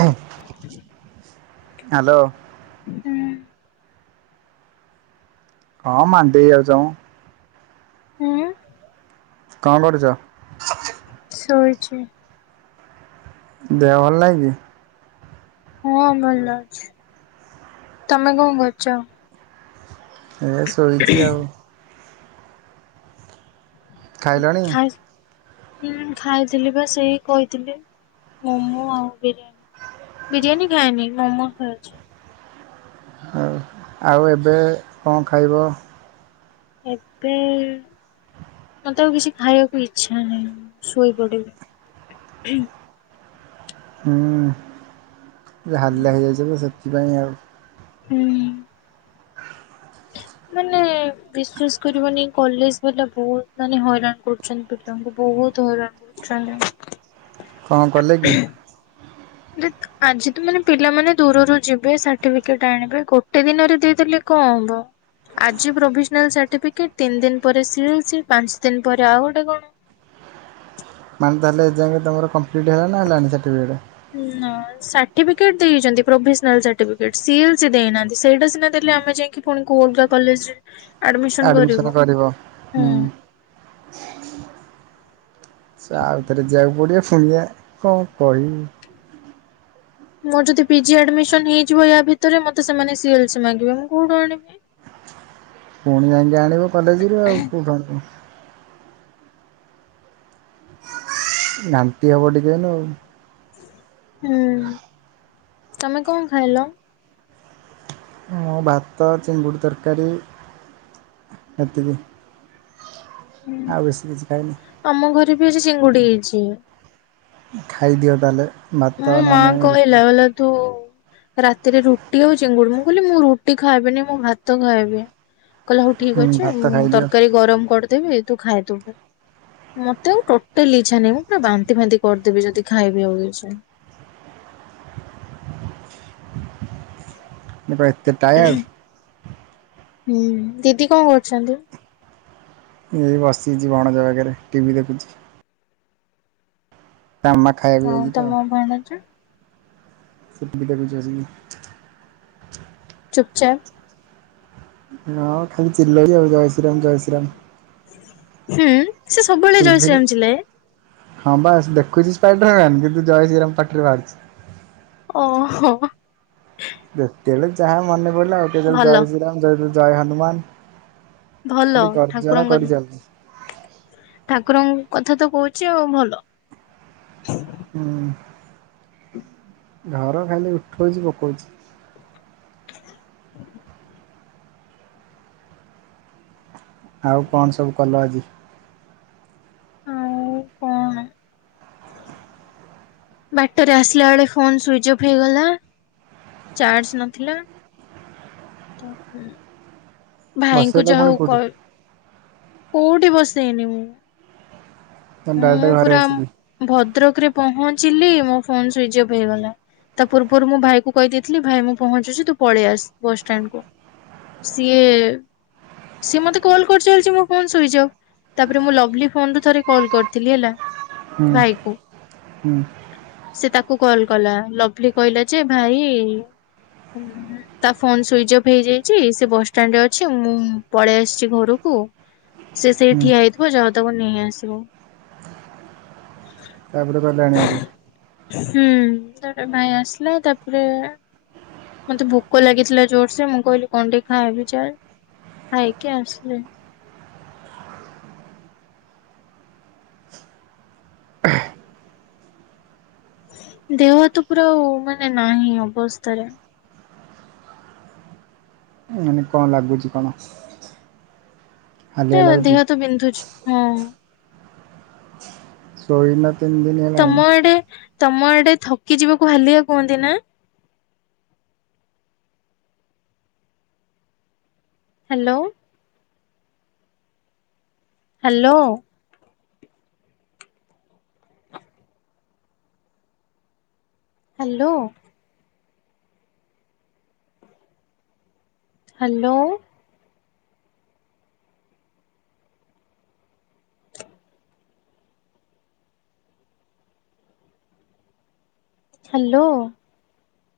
[inaudible] Hello ହୁଁ। ହଁ ମାଣ୍ଡିଆ ଯାଉଁ। ହୁଁ। କା କରଛ? ଶୋଇଛି। ଦେହ ଭଲ ନାଇଁ କି? ହଁ ଭଲ ଅଛି। ତମେ କଁ କରୁଛ? ଏ ଶୋଇଛି ଆଉ। ଉଁ ଖାଇଲଣି? ଖାଇସା ହୁଁ ଖାଇଥିଲି ବା ସେଇ କହିଥିଲି, ମୋମୋ ଆଉ ବିରିୟାନୀ। ବିରିୟାନୀ ଖାଏନି। ମୋମୋ ଖାଇ ଅଛି। ହଉ। ଆଉ ଏବେ କଁ ଖାଇବ? ଏବେ ମତେ ଆଉ କିଛି ଖାଇଆକୁ ଇଚ୍ଛା ନାହିଁ। ଶୋଇ ପଡ଼ିବି। ଉଁ ହାଲିଆ ହୋଇଯାଇଛ ତ ସେଥିପାଇଁ ଆଉ। ହୁଁ। ମାନେ ବିଶ୍ଵାସ କରିବନି କଲେଜ ବାଲା ବହୁତ ମାନେ ହଇରାଣ କରୁଛନ୍ତି ପି ତାଙ୍କୁ ବହୁତ ହଇରାଣ କରୁଛନ୍ତି। କଁ କଲେ କି? ଆଜି ତ ମାନେ ପିଲାମାନେ ଦୂରରୁ ଯିବେ ସାର୍ଟିଫିକେଟ ଆଣିବେ ଗୋଟେ ଦିନରେ ଦେଇଦେଲେ କଁ ହବ? ଆଜି ପ୍ରୋଭିସନାଲ ସାର୍ଟିଫିକେଟ ତିନି ଦିନ ପରେ ସି ଏଲ୍ ସି ପାଞ୍ଚ ଦିନ ପରେ ଆଉ ଗୋଟେ କଣ। ମାନେ ତାହେଲେ ଏ ଯାଁକେ ତମର କପ୍ଲିଟ୍ ହେଲାନା ହେଲାନି ସାର୍ଟିଫିକେଟ୍? ହୁଁ ନା। ସାର୍ଟିଫିକେଟ ଦେଇଛନ୍ତି provisional certificate. C L C ଦେଇନାହାନ୍ତି। ସେଇଟା ସିନା ଦେଲେ ଆମେ ଯାଇ କି ପୁଣି କୋଉ ଅଲଗା କଲେଜରେ ଆଡ଼ମିଶନ ଆଡ଼ମିସନ୍ କରିବୁ। କରିବ? ହୁଁ। ଯା ଆଉ ଥରେ ଯିଆକୁ ପଡ଼ିବ। ଫୁଣି ଯା କଁ କହିବୁ ମୋର ଯଦି ପିଜି ଆଡ଼ମିଶନ ହେଇଯିବ ୟା ଭିତରେ ମତେ ସେମାନେ ସିଏଲସି ମାଗିବେ ମୁଁ କୋଉଠୁ ଆଣିବି? ପୁଣି ଯାଇକି ଆଣିବ କଲେଜରୁ ଆଉ କେଉଁଠୁ ଆଣିବ। ନାଣ୍ଟି ହବ ଟିକେ ଏଇନୁ ଆଉ। ହୁଁ। ତମେ କଁ ଖାଇଲ? ମୁଁ ଭାତ ଚିଙ୍ଗୁଡ଼ି ତରକାରୀ ଏତିକି ଆଉ ବେଶୀ କିଛି ଖାଇନି। ଆମ ଘରେ ବି ଆଜି ଚିଙ୍ଗୁଡ଼ି ହେଇଛି। ଖାଇଦିଅ ତାଲେ। ମୋ ମା କହିଲା କଲା ତୁ ରାତିରେ ରୁଟି ଆଉ ଚିଙ୍ଗୁଡି ମୁଁ କହିଲି ମୁଁ ରୁଟି ଖାଇବିନି ମୁଁ ଭାତ ଖାଇବି। କହିଲା ହଉ ଠିକ୍ ହୁଁ ଅଛି ଭାତ ମୁଁ ଖାଇଦିଅ। ତର୍କାରୀ ଗରମ କରିଦେବି ତୁ ଖାଇଦବୁ। ମତେ ଆଉ ଟୋଟାଲି ଇଛା ନାଇଁ ପୁରା ବାନ୍ତି ଫାନ୍ତି କରିଦେବି ଯଦି ଖାଇବି ଆଉ କିଛି। କଁ ପାଇଁ ଏତେ ଟାୟାଡ୍? ହୁଁ ଦିଦି କଣ କରୁଚନ୍ତି? ଦିଦି ବସିଚି ଭଣଜା ପାଖରେ ଟିଭି ଦେଖୁଚି। ତା ମାକ୍ ଆଉ ତମ ଭଣଜା? [unintelligible] ଚାଲୁନ। ଚୁପ୍ ଚାପ୍ ହଁ ଖାଲି ଚିଲଉଚ ଜୟ ଶ୍ରୀରାମ ଜୟ ଶ୍ରୀ ରାମ। ହୁଁ ସେ ସବୁବେଳେ ଜୟଶ୍ରୀରାମ ଚିଲାଏ? ହଁବା ସେ ଦେଖୁଚି ସ୍ପାଇଡ୍ର ମ୍ୟାନ୍ କିନ୍ତୁ ଜୟ ଶ୍ରୀରାମ ପାଟିରୁ ବାହାରୁଚି। ଓହୋ। ଯେତେବେଳେ ଯାହା ମନେ ପଇଲା କକେତେବେଳେ ଭଲ ଜୟ ଶ୍ରୀରାମ ଜୟ ହନୁମାନ୍। ଭଲ ଖାଲି ଗର୍ଜନ ଠାକୁରଙ୍କ କରି ଚାଲୁଚି। ଠାକୁରଙ୍କ କଥା ତ କହୁଚି ଆଉ ଭଲ। ହୁଁ ଘର ଖାଲି ଉଠଉଚି ପକଉଚି। ଆଉ କଣ ସବୁ କଲ ଆଜି? ଆଉ କଣ? ବାଟେରେ ଆସିଲା ବେଳେ ଫୋନ୍ ସୁଇଚ୍ ଅଫ୍ ହେଇଗଲା ଚାର୍ଜ ନଥିଲା। ତାପ ଭାଇଙ୍କୁ ବସେଇଲ ଯା ପୁଣି ହଉ କ କୋଉଠି କୋଉଠି ବସେଇନି ମୁଁ। ନା ଡାଇରେକ୍ଟ ମୁଁ ଘରେ ପୁରା ଆସିକି? ଭଦ୍ରକ ରେ ପହଞ୍ଚିଲି ମୋ ଫୋନ୍ ସୁଇଚ୍ ଅଫ୍ ହେଇଗଲା। ତା ପୂର୍ବରୁ ମୁଁ ଭାଇକୁ କହିଦେଇଥିଲି ଭାଇ ମୁଁ ପହଞ୍ଚୁଚି ତୁ ପଳେଇ ଆସ୍ ବସ୍ ଷ୍ଟାଣ୍ଡ୍ କୁ। ସିଏ ସିଏ ମତେ କଲ୍ କରି ଚାଲିଚି ମୋ ଫୋନ୍ ଶୁଇଚ୍ ଅଫ୍ ତାପରେ ମୁଁ ଲଭ୍ଲି ଫୋନ୍ ରୁ ଥରେ ଫୋନ୍ କରିଥିଲି ହେଲା ହୁଁ ଭାଇ କୁ। ହୁଁ ସେ ତାକୁ କଲ୍ କଲା ଲଭ୍ଲି କହିଲା ଯେ ଭାଇ ତା ଫୋନ୍ ସୁଇଚ୍ ଅଫ୍ ହେଇଯାଇଚି ସିଏ ବସ୍ ଷ୍ଟାଣ୍ଡ ରେ ଅଛି ମୁଁ ପଳେଇ ଆସିଚି ଘରକୁ। ସିଏ ସେଇଠି ହୁଁ ଠିଆ ହେଇଥିବ ଯାଅ ତାକୁ ନେଇ ଆସିବ। ତାପରେ ଗଲେ ଆଣିଆକୁ? ହୁଁ ତାରେ ଭାଇ ଆସିଲା ତାପରେ ମତେ ଭୋକ ଲାଗିଥିଲା ଜୋର୍ ସେ ମୁଁ କଇଲି କଣ ଟିକେ ଖାଇବି ଚାଲ୍ ଖାଇକି ଆସିଲି। ଦେହହାତ ପୁରା ମାନେ ନାହିଁ ଅବସ୍ଥାରେ। ମାନେ କଣ ଲାଗୁଚି କଣ? ହାଲିଆ ଏତେ ଲାଗୁଛି ଦେହ ହାତ ବିନ୍ଧୁଚି ହଁ। ଶୋଇନ ତିନି ଦିନି। ତମ ଆଡେ ତମ ଆଡେ ଥକି ଯିବାକୁ ହାଲିଆ କୁହନ୍ତି ନା? Hello. Hello. Hello. Hello. Hello.